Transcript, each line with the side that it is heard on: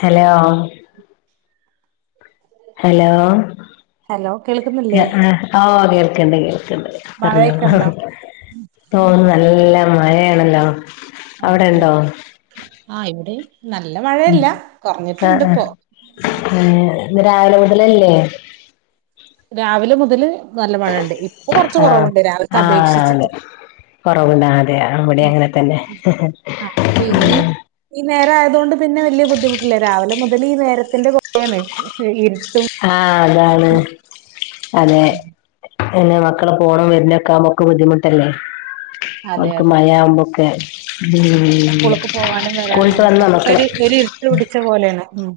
left: Hello hello
right: hello കേൾക്കുന്നില്ലേ
left: ആ കേൾക്കണ്ട് കേൾ ഓ കേൾക്കാണ്ട് കേക്കാനുണ്ട്
right: മഴയൊക്കെ
left: പറഞ്ഞോള
right: ഉണ്ടോ
left: തോന്ന് നല്ല മഴയാണല്ലോ അവിടെ
right: അതല്ലേ
left: ഉണ്ടോ
right: ആ ഇവിടെ
left: ഉ ആ ആ രാവിലെ മുതലല്ലേ
right: രാവിലെ മുതല് നല്ല മഴയുണ്ട് കുറച്ച്
left: ആ
right: കുറവുണ്ട് രാവിലത്തെ
left: ആ അതെ
right: അപേക്ഷിച്ചിട്ട്
left: കൊറവുണ്ട അതെ അവിടെ അങ്ങനെ തന്നെ
right: ആഹ് ഇപ്പൊ ഇനി ഈ നേരം ആയത കൊണ്ട് പിന്നെ വലിയ ബുദ്ധിമുട്ടില്ല രാവിലെ മുതൽ ഈ നേരത്തിന്റെ കുറൊണ് ഇരുട്ട്
left: ആ അതാണ് അതെ പിന്നെ മക്കള പോണം വരുന്നക്കെ ആമ്പോക്കെ ബുദ്ധിമുട്ടല്ലേ. അവൾക്ക് മഴ ആവുമ്പോക്കെ
right: സ്കൂളക്ക് പോവാനും വരാനും
left: സ്കൂളിട്ട് വന്നോ
right: ഒക്കെ
left: മക്കള്
right: ഒരു ഒരു ഇരുട്ട പിടിച്ച പോലെയാണ്. ഉ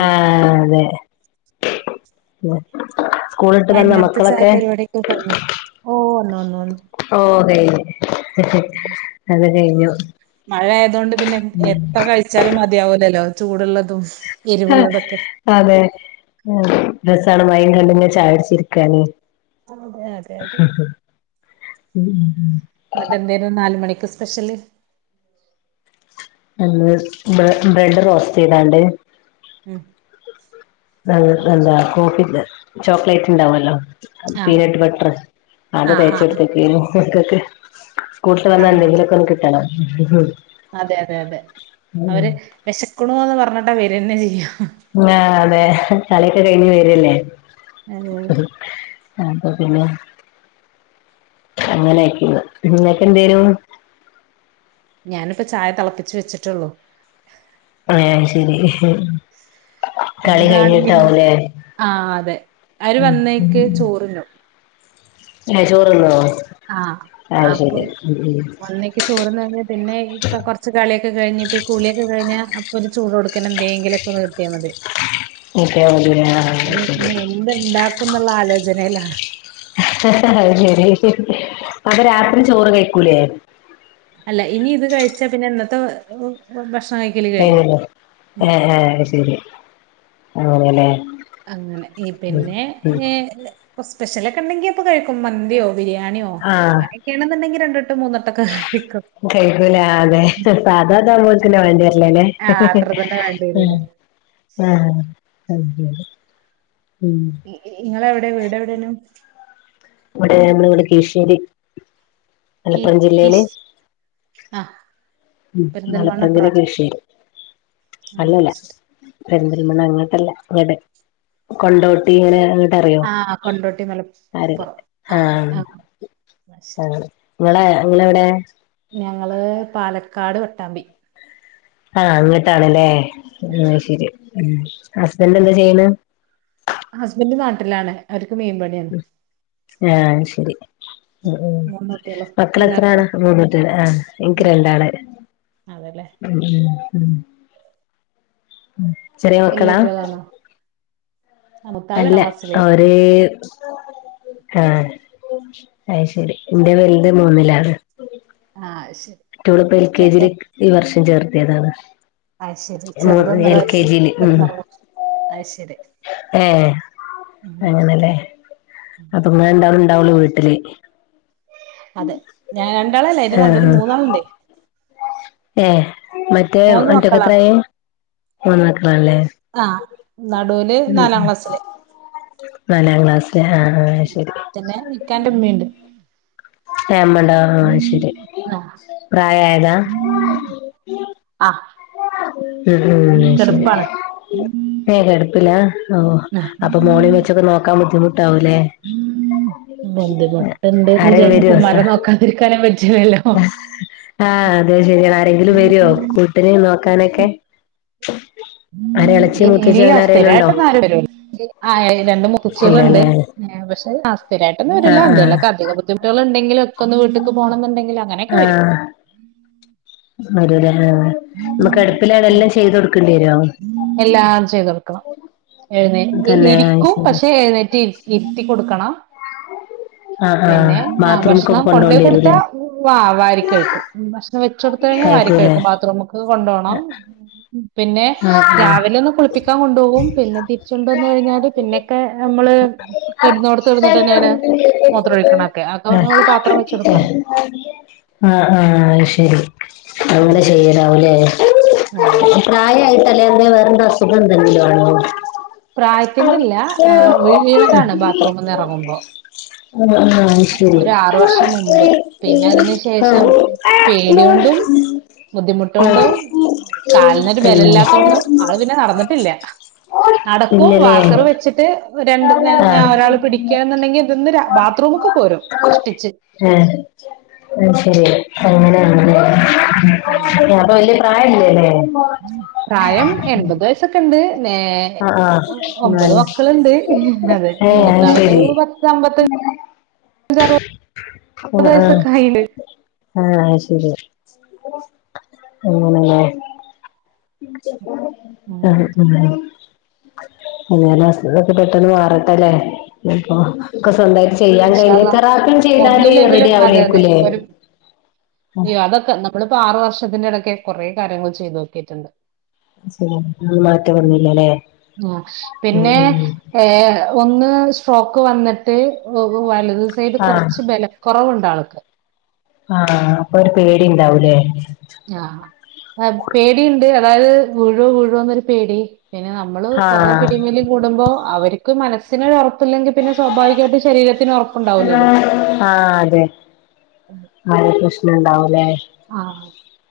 left: ആ അതെ സ്കൂളിട്ട് വന്നോ
right: വൈകുന്നേരത്തെ ചായ
left: മക്കളൊക്കെ
right: പരിപാടിയൊക്കെ കഴിഞ്ഞോ. ഓ ഒന്നു ഒന്നു
left: ഓ കഴിഞ്ഞു അത് കഴിഞ്ഞു
right: മഴ ആയതൊണ്ട് പിന്നെ എത്ര കഴിച്ചാലും മതിയാവൂലല്ലോ ചൂടുള്ളതും. എരിവുള്ളതൊക്കെ
left: അതെ രസമാണ് മൈയും കണ്ടിങ്ങെനെ ചായ കുടിച്ചിരിക്കാന്.
right: അതെ അതെ അതെ
left: ഉം ഉം ഉം
right: എന്നിട്ട് എന്തായും നാല് മണിക്ക് സ്പെഷ്യല്.
left: എ ബ്രെഡ് റോസ്റ്റ് ചെയ്താണ്ട്.
right: ഉം
left: അ എന്താ കോഫി ചോക്ലേറ്റ് ഉണ്ടാവല്ലോ?
right: ആഹ്
left: പീനട്ട് ബട്ടർ അത
right: ആഹ് ആഹ്
left: തേച്ചെടുത്തക്കതൊക്കെനു മക്കൾക്ക് സ്കൂൾട്ട് വന്നാ
right: ആഹ്
left: എന്തെങ്കിലൊക്ക ഒന്ന് കിട്ടണം.
right: അതെ അതെ അതെ അവര് വിശക്കണോന്ന് പറഞ്ഞിട്ട് വര്ന്നെ ചെയ്യാം.
left: ആ അതെ കളിയൊക്കെ കഴിഞ്ഞ് വരല്ലേ.
right: അതെ
left: അപ്പോ പിന്നെ അങ്ങനെയക്കന്ന് നിങ്ങക്കെ എന്തേനു
right: ഞാനിപ്പോ ചായ തിളപ്പിച്ചു വെച്ചിട്ടുള്ളൂ.
left: ആഹ ശരി കളി
right: എന്താണ്
left: കഴിഞ്ഞിട്ടാവുലേ?
right: ആഹ് അതെ അവര് വന്നേക്ക് ചോറുണ്ണും
left: ഏ ചോറ്ന്നോ അയ്ശരി
right: ഒന്നേക്ക് ചോറ്ന്ന് കഴിഞ്ഞാ പിന്നെ കുറച്ച് കളിയൊക്കെ കഴിഞ്ഞഞ്പ്പ കുളിയൊക്കെ കഴിഞ്ഞാ അപ്പൊ ഒരു ചോറ് കൊടുക്കും ക്കന എന്തെങ്കിലൊക്കെ നിർത്തിയാൽ മതി.
left: ഉം ഇപ്പ മതിലെ ആ
right: ഇനി
left: ശരി
right: ഇനി എന്ത് ഇണ്ടാക്കുംന്നുള്ള ആലോചനയിലാ.
left: അത് ശരി അപ്പൊ രാത്രി ചോറ് കഴിക്കൂലേ?
right: അല്ല ഇനി ഇത് കഴിച്ചാ പിന്നെ ഇന്നത്തെ ഭക്ഷ
left: അല്ലേ ആ ആ ശരി അങ്ങനെല്ലേ
right: അങ്ങനെ
left: ഉം
right: പിന്നെ
left: ഉം
right: സ്പെഷ്യലൊക്കെ ഉണ്ടെങ്കി അപ്പൊ കഴിക്കും. മന്തിയോ ബിരിയാണിയോ
left: ആ
right: അങ്ങനൊക്കെയണെന്നുണ്ടെങ്കിൽ രണ്ടെട്ട് മൂന്നെട്ടൊക്കെ കഴിക്കും.
left: കഴിക്കൂല അതെ സാധാ താവുമ്പൊ ഓൽക്ക് വേണ്ടി
right: ആഹ് അത്ര തന്നെ വേണ്ടി വരൂല്ലേ.
left: ആ [unintelligible]
right: നിങ്ങള് എവിടെ വീടെ എവിടെയാണ്.
left: ഇവിടെ നമ്മള് ഇവിടെ കിഴിശ്ശേരി
right: കി കിശ് ആഹ്
left: ഉം
right: പെരിന്തൽമണ്ണ
left: മലപ്പുറം ജില്ല
right: അപ്പുറാണോ?
left: കിഴിശേരി
right: ആഹ്
left: അല്ലല്ല
right: ശരി
left: പെരിന്തൽമണ്ണ അങ്ങട്ടല്ല ങ്ങടെ കൊണ്ടോട്ടി ഇങ്ങനെ അറിയോ
right: ആ കൊണ്ടോട്ടി
left: ആര്
right: മലപ്പുറം ആനെ
left: ആഹ്
right: ആ ശരി
left: നിങ്ങള് നിങ്ങെളെവിടെ?
right: ഞങ്ങള് പാലക്കാട് പട്ടാമ്പി.
left: ആ അങ്ങിട്ടാണല്ലേ
right: ആഹ്
left: ശരി ഉം ഹസ്ബൻ്റ എന്താ ചെയ്യണ്?
right: ഹസ്ബൻ്റ നാട്ടിലാണ് അവര് പണിയാണ്.
left: ആ ശരി, ഉം ഉം
right: മൂന്ന് കുട്ടികളും ഇങ്ങക്കോ
left: മക്കളെത്രാണ് മൂന്നുട്ടികൾ ആഹ എനിക്ക്
right: ഉം
left: രണ്ടാള്
right: അതെല്ലേ
left: [unintelligible] ചെറിയാ
right: വല്യ
left: മക്കളാ
right: കുട്ടികളാണോ ആ, മൂത്താള്
left: അല്ല
right: എട്ടാം ക്ലാസ്സില്
left: ഒരേ ആ അത് ശരി എന്റെ വലുത് മൂന്നിലാണ്.
right: ആഹ ശരി,
left: മറ്റോളപ്പ എൽ കെ ജിയിലേക്ക് ഈ വർഷം ചേർത്തിയതാണ്.
right: അയ്ശരി
left: എൽ കെ
right: ചെറുതൊന്നരവയസ്
left: ജിയില് ഉം
right: കിടന്നുറങ്ങുന്നു അത് ശരി.
left: ഏഹ്
right: ഉം
left: അങ്ങനല്ലേ? അപ്പോ ങ്ങൾ രണ്ടാളും ഇണ്ടാവുള്ളു വീട്ടില്.
right: അതെ ഞാൻ രണ്ടാളല്ലേ? അതിൻ്റെ
left: ആഹ്
right: നടൂല് മൂന്നാളുണ്ട്
left: ആഹ് ഏഹ് മറ്റേ
right: മൂന്ന്
left: മറ്റോക്ക്
right: മക്കളാണ്
left: എത്രായ് മുന്നാക്കളണല്ലേ.
right: ആഹ് നടുവില്
left: ഉ
right: നാലാം
left: ഉ
right: ക്ലാസ്സില്
left: നാലാം ക്ലാസിലെ ആ ആ
right: ഉം.
left: ശരി.
right: പിന്നെ ഇക്കാന്റെ ഉമ്മയുണ്ട്
left: ഏ മ്മണ്ട അയ്ശരി
right: ആഹ്
left: പ്രായ ആയതാ?
right: ആഹ്
left: ഉ ഉം ശരി
right: കെടപ്പാണ്
left: കിടപ്പിലാ ഓ അപ്പൊ മോളെ
right: ആഹ്
left: വെച്ചൊക്കെ നോക്കാൻ ബുദ്ധിമുട്ടാവൂലേ?
right: ഉം ബുദ്ധിമുട്ടുണ്ട്ന്ന്
left: ആരേ
right: വിചാരിച്ച് നമുക്ക്
left: വെരോ
right: ഉമ്മാരെ
left: സഹ
right: നോക്കാതിരിക്കാനും പറ്റൂലല്ലോ
left: ആ ശെരി ആരെങ്കിലും വരുവോ, കുട്ടിന് നോക്കാനൊക്കെ? ആരെ എളച്ചി
right: [unintelligible]
left: മൂത്തച്ചി
right: ഇല്ല
left: അങ്ങനെ ആരേലും ഉണ്ടോ
right: സ്ഥിരമായിട്ട് ന്നാരു വരുല ആ രണ്ട് മുത്തുച്ചികളുണ്ട്.
left: ഇല്ലല്ലേ
right: പക്ഷെ സിരയിട്ടൊന്നു
left: ആഹ്
right: വരില്ല.
left: ആഹ്
right: എന്തേങ്കിലുക്ക അധിക ബുദ്ധമുട്ടുകളുണ്ടെങ്കില് ഒക്കെ ഒന്ന് വിട്ടേക്ക് പോണം എന്നുണ്ടങ്കിൽ അങ്ങനെയൊക്കെ വരും.
left: രൂലെ ആ നമുക്ക് കിടപ്പിലെ എല്ലാം ചെയ്ത് കൊടുക്കേണ്ടി വരുമോ?
right: എല്ലാ ചൈയ്തു. കൊ എഴുന്നേറ്റ്
left: തന്നെ അത്
right: ഇരിക്കും
left: ശരി
right: പക്ഷെ എഴുന്നേറ്റ് ഇരുത്തി കൊടുക്കണം.
left: ആഹ് ആഹ്
right: പിന്നെ ആ ഭക്ഷണം
left: ബാത്റൂമ്ക്കൊക്കെ
right: കൊണ്ട്പോയി
left: കൊണ്ടോണ്ടി വരൂല്ലേ
right: കൊടുത്താൽ വ വാരികഴിക്കും. ച്ചടുത്ത കഴിഞ്ഞൽ
left: കഴിക്കൂലേ
right: വരിക്കഴിക്കും. ബാത്റൂമ് ക്ക് കൊണ്ടോകണം പിന്നെ പിന്നെ
left: ആഹ് ആഹ്
right: രാവിലെ ഒന്ന് കുളിപ്പിക്കാൻ കൊണ്ടുപോകും. പിന്നെ തിരിച്ചുണ്ടോന്ന് കഴിഞ്ഞാല് പിന്നൊക്കെ നമ്മള്
left: [unintelligible]
right: കെടന്നോടത്ത് കെടന്നിട്ടെന്നേണ് മൂത്രൊഴിക്കണൊക്കെ അതൊക്കെ നമ്മള് പാത്രം വെച്ച് കൊടുക്കണം
left: ആ ആ ശരി അങ്ങനെ ചെയ്യലാവൂലേ? -
right: അതെ അതെ
left: ആയായിട്ടല്ലേ അതോ വേറെന്തെലും അസുഖം എന്തെങ്കിലും ആണോ?
right: പ്രായത്തിന്റെ
left: അത്
right: ഇല്ല ആ വീണതാണ് ബാത്റൂംന്ന് ഇറങ്ങുമ്പോ
left: ആഹ് ആഹ് അത്
right: ഒ
left: ശരി
right: ആറു വർഷം മുമ്പ് പിന്നെ അതിനു ശേഷം പേടിയോണ്ടും ബുദ്ധിമുട്ടോണ്ടോ കാലിന
left: പിന്നെ
right: ബല ഇല്ലാത്തോൊും ആള് പിന്നെ നടന്നിട്ടില്ല നടക്കും
left: ഇല്ലല്ലേ
right: വാക്കറ് വെച്ചിട്ട് രണ്ട്
left: ആഹ്
right: ഒരാള് പിടിക്കുക എന്നുണ്ടെങ്കിൽ ഇതൊന്ന് ബാത്റൂമൊക്കെ പോരും കഷ്ടിച്ച്
left: ആഹ ആ ശരി അങ്ങനെയണ
right: അതെ
left: ഞപ്പൊ വല്ിയ പ്രായം ഇല്ലല്ലേ
right: പ്രായം എൺപത് വയസ്സൊക്കെ ഉണ്ട്
left: ആഹ് ആഹ്
right: ഒമ്പത്
left: എന്നാല്
right: മക്കളുണ്ട് അതെ
left: ഏഹ് അത്
right: മൂത്താൾക്ക് പത്ത അമ്പത്തഞ്
left: ആഹ
right: ആയിണ്ട്
left: ആഹ ആഹ ശരി അങ്ങനെ ലെ ആഹ ഉ അ ഞൊക്കെ പെട്ടെന്ന് മാറട്ടല്ലേപ്പൊ സ്വന്തമായി ചെയ്യാൻ
right: ഇൻഷാ
left: കഴിഞ്ഞ
right: അള്ളാ
left: തെറാപ്പി ചെയ്താല് റെഡി ആവലേക്കല്ലേ
right: അയ്യോ അതൊക്കെ നമ്മളിപ്പോ ആറു വർഷത്തിന്റെ ഇടക്കെ കുറെ കാര്യങ്ങൾ ചെയ്തു നോക്കിയിട്ടുണ്ട്
left: ൻ മാറ്റം വന്നില്ലല്ലേ
right: ആ
left: ഉം
right: പിന്നെ
left: ഉം
right: ഏ ഒന്ന് ഷ്രോക്ക് വന്നിട്ട് വലത് സൈഡ്
left: ആഹ്
right: കുറച്ച് ബലക്കുറവുണ്ട് ആൾക്ക്
left: ആഹ അപ്പൊ ഒരു പേടി ഉണ്ടാവൂലേ
right: ആ ആഹ് പേടിയിണ്ട്. അതായത് വഴുവ വഴുവ എന്നൊരു പേടി പിന്നെ നമ്മള് കൊറേ
left: ആഹ്
right: പിടിമലും കൂടുമ്പോ അവർ മനസ്സിന് ഒരൊറപ്പ് ല്ലെങ്കിൽ പിന്നെ സ്വാഭാവികമായിട്ട് ശരീരത്തിന് ഉറപ്പുണ്ടാവില്ലല്ലോ
left: ആരെ പ്രശ്നംണ്ടാവലേ
right: ആ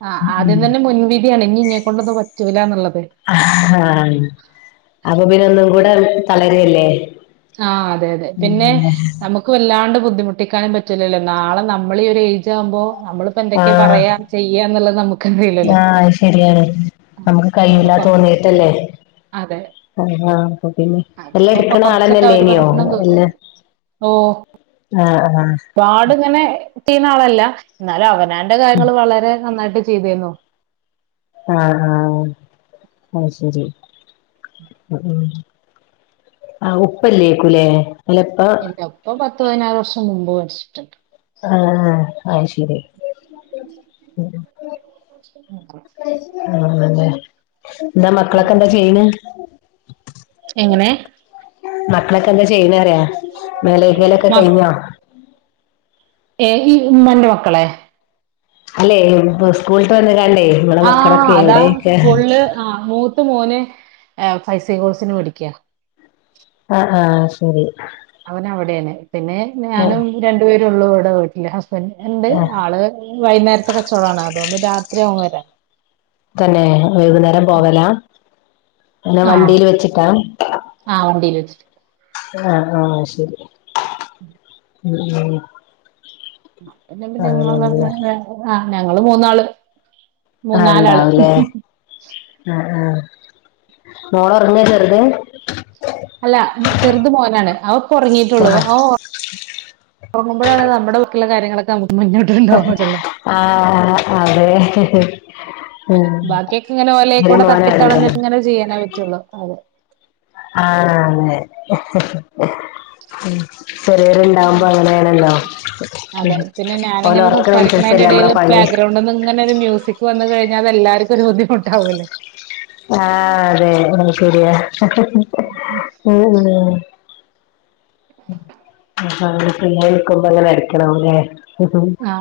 right: ആ ആദ്യം തന്നെ മുൻവിധിയാണ് ഇനി ഇന്നെ കൊണ്ടൊന്ന പറ്റില്ല എന്നുള്ളത്
left: ആഹ അപ്പൊ പിന്നെ ഒന്നും കൂടെ തളരല്ലേ
right: ആഹ അതെ അതെ പിന്നെ നമുക്ക് വല്ലാണ്ട് ബുദ്ധിമുട്ടിക്കാനൻ പറ്റൂല്ലോ നാള നമ്മള ഒരു എജ് വുമ്പോ നമ്മളിപ്പോ എന്തൊക്കെയാ
left: ആഹ്
right: പറയാ ചെയ്യ എന്നുള്ളത് നമുക്കറിയിലല്ലോ
left: ആഹ് അത് ശരിയാണ് നമുക്ക് കൈല്ല തോന്നീട്ടല്ലേ
right: അതെ
left: ആ അപ്പ പിന്നെ എല്ലാം
right: അപ്പൊ
left: എടുക്കണ
right: കൊറച്ചൊക്കെ
left: ആളന്നെല്ല
right: അവര്
left: ല്ലെന്യോ
right: പറയണ കേക്കും. ഓഹ് ഒരുപാട് ഇങ്ങനെ കിട്ടീന്ന ആളല്ല എന്നാലും അവനാന്റെ കാര്യങ്ങൾ വളരെ നന്നായിട്ട് ചെയ്തന്നോ
left: ആഹ ആഹ ആ ശരി ഉ ആ ഉപ്പല്ലേക്കുലേ
right: ഇല്ല ഇപ്പ പത്ത് പതിനാറ് വർഷം മുമ്പ് മരിച്ചിട്ടുണ്ട്
left: ആഹ ആ ശരി
right: ഉം
left: ആണല്ലേ എന്താ മക്കളൊക്കെ എന്താ ചെയ്യണ്
right: എങ്ങനെ
left: മക്കളൊക്കെ എന്താ ചെയ്യുന്നറയാ മേലലൊക്കെ
right: മ
left: കഴിഞ്ഞാ
right: ഏ ഈ ഉമ്മന്റെ മക്കളെ
left: അല്ലെ സ്കൂളിട്ട് വന്ന
right: ആ അതാ സ്കൂള്ല് ആ മൂത്ത മോന് ഫൈസി കോഴ്സിന് പഠിക്കാ
left: ആഹ് ആഹ് ശരി
right: അവന അവിടാണ് പിന്നെ
left: ആഹ്
right: ഞാനും രണ്ടുപേരെള്ളൂ അവിടെ പോയിട്ടില്ല പിന്നെ എണ്ട്
left: ആഹ്
right: ആള് വൈകുന്നേരത്തെ കച്ചവടമാണ് അതുകൊണ്ട് രാത്രിയാകും വരാൻ
left: തന്നെ വൈകുന്നേരം പോവലാ അങ്ങനെ
right: ആഹ
left: വണ്ടിൽ വെച്ചിട്ടാ
right: ആഹ വണ്ടീയില് വച്ചിട്ട്
left: ആഹ് ആഹ് ശരി മ്മ്ഹ്
right: എന്ന പിന്ന ഞങ്ങള് എങ്ങനെ ആഹ് ഞങ്ങള് മൂന്നാള്
left: ആഹ്
right: മൂന്നാലാള്
left: ഉണ്ടാവൂലേ ആ ആ മോളൊറങ്ങാര്ന്ന് വെറ്തെ
right: അല്ലാ ചെറുത് മോനാണ് അവപ്പ ഒറങ്ങീറ്റേള്ളു
left: ആഹ്
right: അവ ഒറങ്ങുമ്പൊഴാണ് നമ്മ്ടെ വീട്ടിലെ കാര്യങ്ങളൊക്ക നമു
left: ആഹ് അതെ ഉം
right: ബാക്കിയെക്കെ ഇങ്ങന വലേ കൂട
left: ചെറിയ മോനാണല്ലേ
right: തട്ടിത്തളഞ്ഞിട്ട് ഇങ്ങനെ ചെയ്യാനേ പറ്റുള്ളൂ അതെ
left: ആഹ് അതെ ഉം ചെറിയവരുണ്ടാവുമ്പൊ അങ്ങനെയാണല്ലോ
right: അതെ
left: പെൺ
right: പിന്നെ
left: ഓല് ഒറക്കണേന് ശേഷല്ലേ നമ്മള പണി
right: ഗ്രൗണ്ട്ന്നിങ്ങനെ ഒരു മ്യൂസിക് വന്ന് കഴിഞ്ഞാ അത് എല്ലാരുക്കും ഒരു ബുദ്ധിമുട്ടാവൂല്ലെ
left: ആഹ് അതെ അത് ശരിയാ ഉം ആ ഫ്രീയായിരിക്കുമ്പ അങ്ങനെ അരക്കണം അല്ലെ കിട്ടും
right: ആ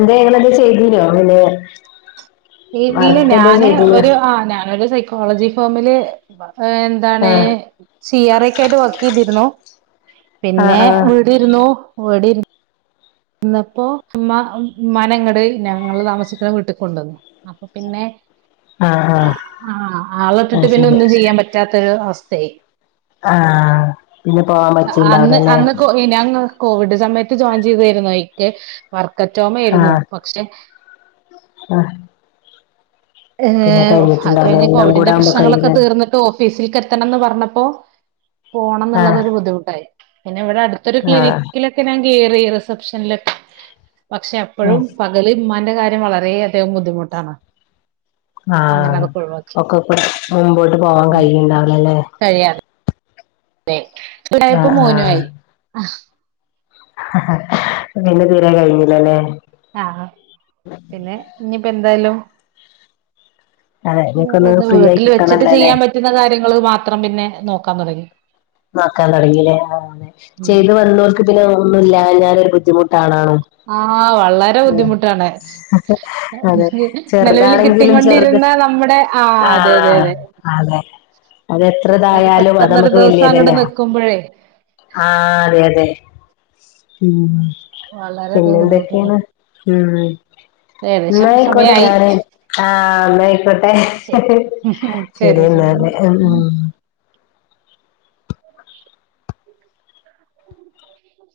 left: എന്തേ ഇങ്ങന എന്തേൽ ചെയ്തീനോ പിന്നെ
right: ഇല്ല
left: വർക്ക് എന്തേ
right: ഞാന്
left: ചെയ്തീനോ
right: ഒരു ആ ഞാനൊരു സൈക്കോളജി ഫോമില് വ ആ എന്താണ് ഈ
left: ആഹ്
right: സി ആർ എ ക്കായ്റ്റ വർക്ക് ചെയ്തിരുന്നു
left: ആഹ്
right: പിന്നെ
left: ആഹ്
right: ഇവിടിരുന്നു ഇവിടെ ഇരി ഇന്നപ്പോ ഹ്‌മ്മാ ഉമ്മാനെ ഇങ്ങട് ഞങ്ങള് താമസിക്കണ വീട്ടിക്കൊണ്ടുവന്നു അപ്പൊ പിന്നെ
left: ആഹ്
right: അ
left: ആഹ്
right: ആ ആള ഇട്ടിട്ട്
left: അത്
right: പിന്നെ
left: ശരി
right: ഒന്നും ചെയ്യാൻ പറ്റാത്തൊരു അവസ്ഥയായ്
left: ആഹ് പിന്നെ പോവാൻ
right: അ അന്ന്
left: പറ്റിണ്ടാവൂലല്ലേ
right: അന്ന്ക്കോയി നങ്ങ് കോവിഡ് സമയത്ത് ജോയിൻ ചെയ്തതായിരുന്നു എനിക്ക് വർക്കറ്റ് ഹോമായിരുന്നു പക്ഷെ
left: അ
right: ഏ ഒ അത് കഴിഞ്ഞ്
left: എല്ലാം കൂടെ
right: കോവിഡിന്റെ
left: ആവുമ്പോ
right: പ്രശ്നങ്ങളൊക്ക
left: കഴിയൂല
right: തീർന്നിട്ട് ഓഫീസില് ക്കെത്തണംന്ന് പറഞ്ഞപ്പോ പോണം ന്ന്ള്ളത്
left: ആഹ്
right: ഒരു ബുദ്ധിമുട്ടായി പിന്നെ ഇവിടെ അടുത്തൊരു
left: ആഹ്
right: ക്ലിനിക്കിലൊക്കെ ഞാൻ കേറി ഇറസ് പക്ഷെ അൺലക്ക് പക്ഷേ
left: ഉം
right: അപ്പൊഴും പകല് ഉമ്മാനെ ൻ്റെ കാര്യം വളരെ അധികം ബുദ്ധിമുട്ടാണ് അങ്ങനെ
left: ആഹ്
right: അതൊക്കെ ഒഴിവാക്കി
left: ഒക്ക കൂടെ മുമ്പോട്ട് പോവാൻ
right: ഉം
left: കഴിയണ് ണ്ടാവലല്ലേ
right: അതെ കുറച്ചു കൂടെ ആയപ്പ
left: ആഹ്
right: മോനും ആയി
left: പിന്ന തീരെ കഴിഞ്ഞില്ലല്ലേ
right: ആ ഹ പിന്നെ ഇനിപ്പ എന്തായാലും
left: അതെ ഇങ്ങക്കൊന്ന് ഫ്രീ ആയി
right: വീട്ടില് വെച്ചിട്ട്
left: കിട്ടണല്ലോല്ലേ
right: ചെയ്യാൻ പറ്റുന്ന കാര്യങ്ങള് മാത്രം പിന്നെ നോക്കാൻ തൊടങ്ങി
left: നോക്കാൻ തൊടങ്ങില്ലേ ആഹ് അതെ
right: ഉം
left: ചെയ്ത് വന്നോർക്ക് പിന്നെ ഒന്നും ഇല്ല ഞാനൊരു ബുദ്ധിമുട്ടാണാ അ
right: ആഹ് വളരെ
left: ല്ലെ
right: ബുദ്ധിമുട്ടാണ്
left: അതെ അതെ
right: നിലവിൽ
left: ചെറുതാണെങ്കിലും ചെറ് അതെ
right: കിട്ടിക്കൊണ്ടിരുന്ന നമ്മുടെ അതെ അതെ
left: ആഹ്
right: അതെ
left: അതെ അതെത്രതായാലും അത്
right: പെട്ടെന്നൊരു
left: നമ്മക്ക് വലിയ
right: ദിവസം അങ്ങോട്ട്
left: തന്നയോ
right: നിക്കുമ്പോഴേ
left: ആ അതെ അതെ ഉം പിന്നെ
right: വളരെയധികം ബുദ്ധിമുട്ടുണ്ട്
left: എന്തൊക്കെയാണ് ഉം
right: ഏകദേശം
left: എന്നാ ആയിക്കോട്ടെ
right: സമയായി
left: ഞാന് ആഹ് ന്നാ ആയിക്കോട്ടെ
right: ശരി ശരി
left: ശരിയെൻ ന്നാ
right: ശരി
left: പോട്ടെ അ ഉം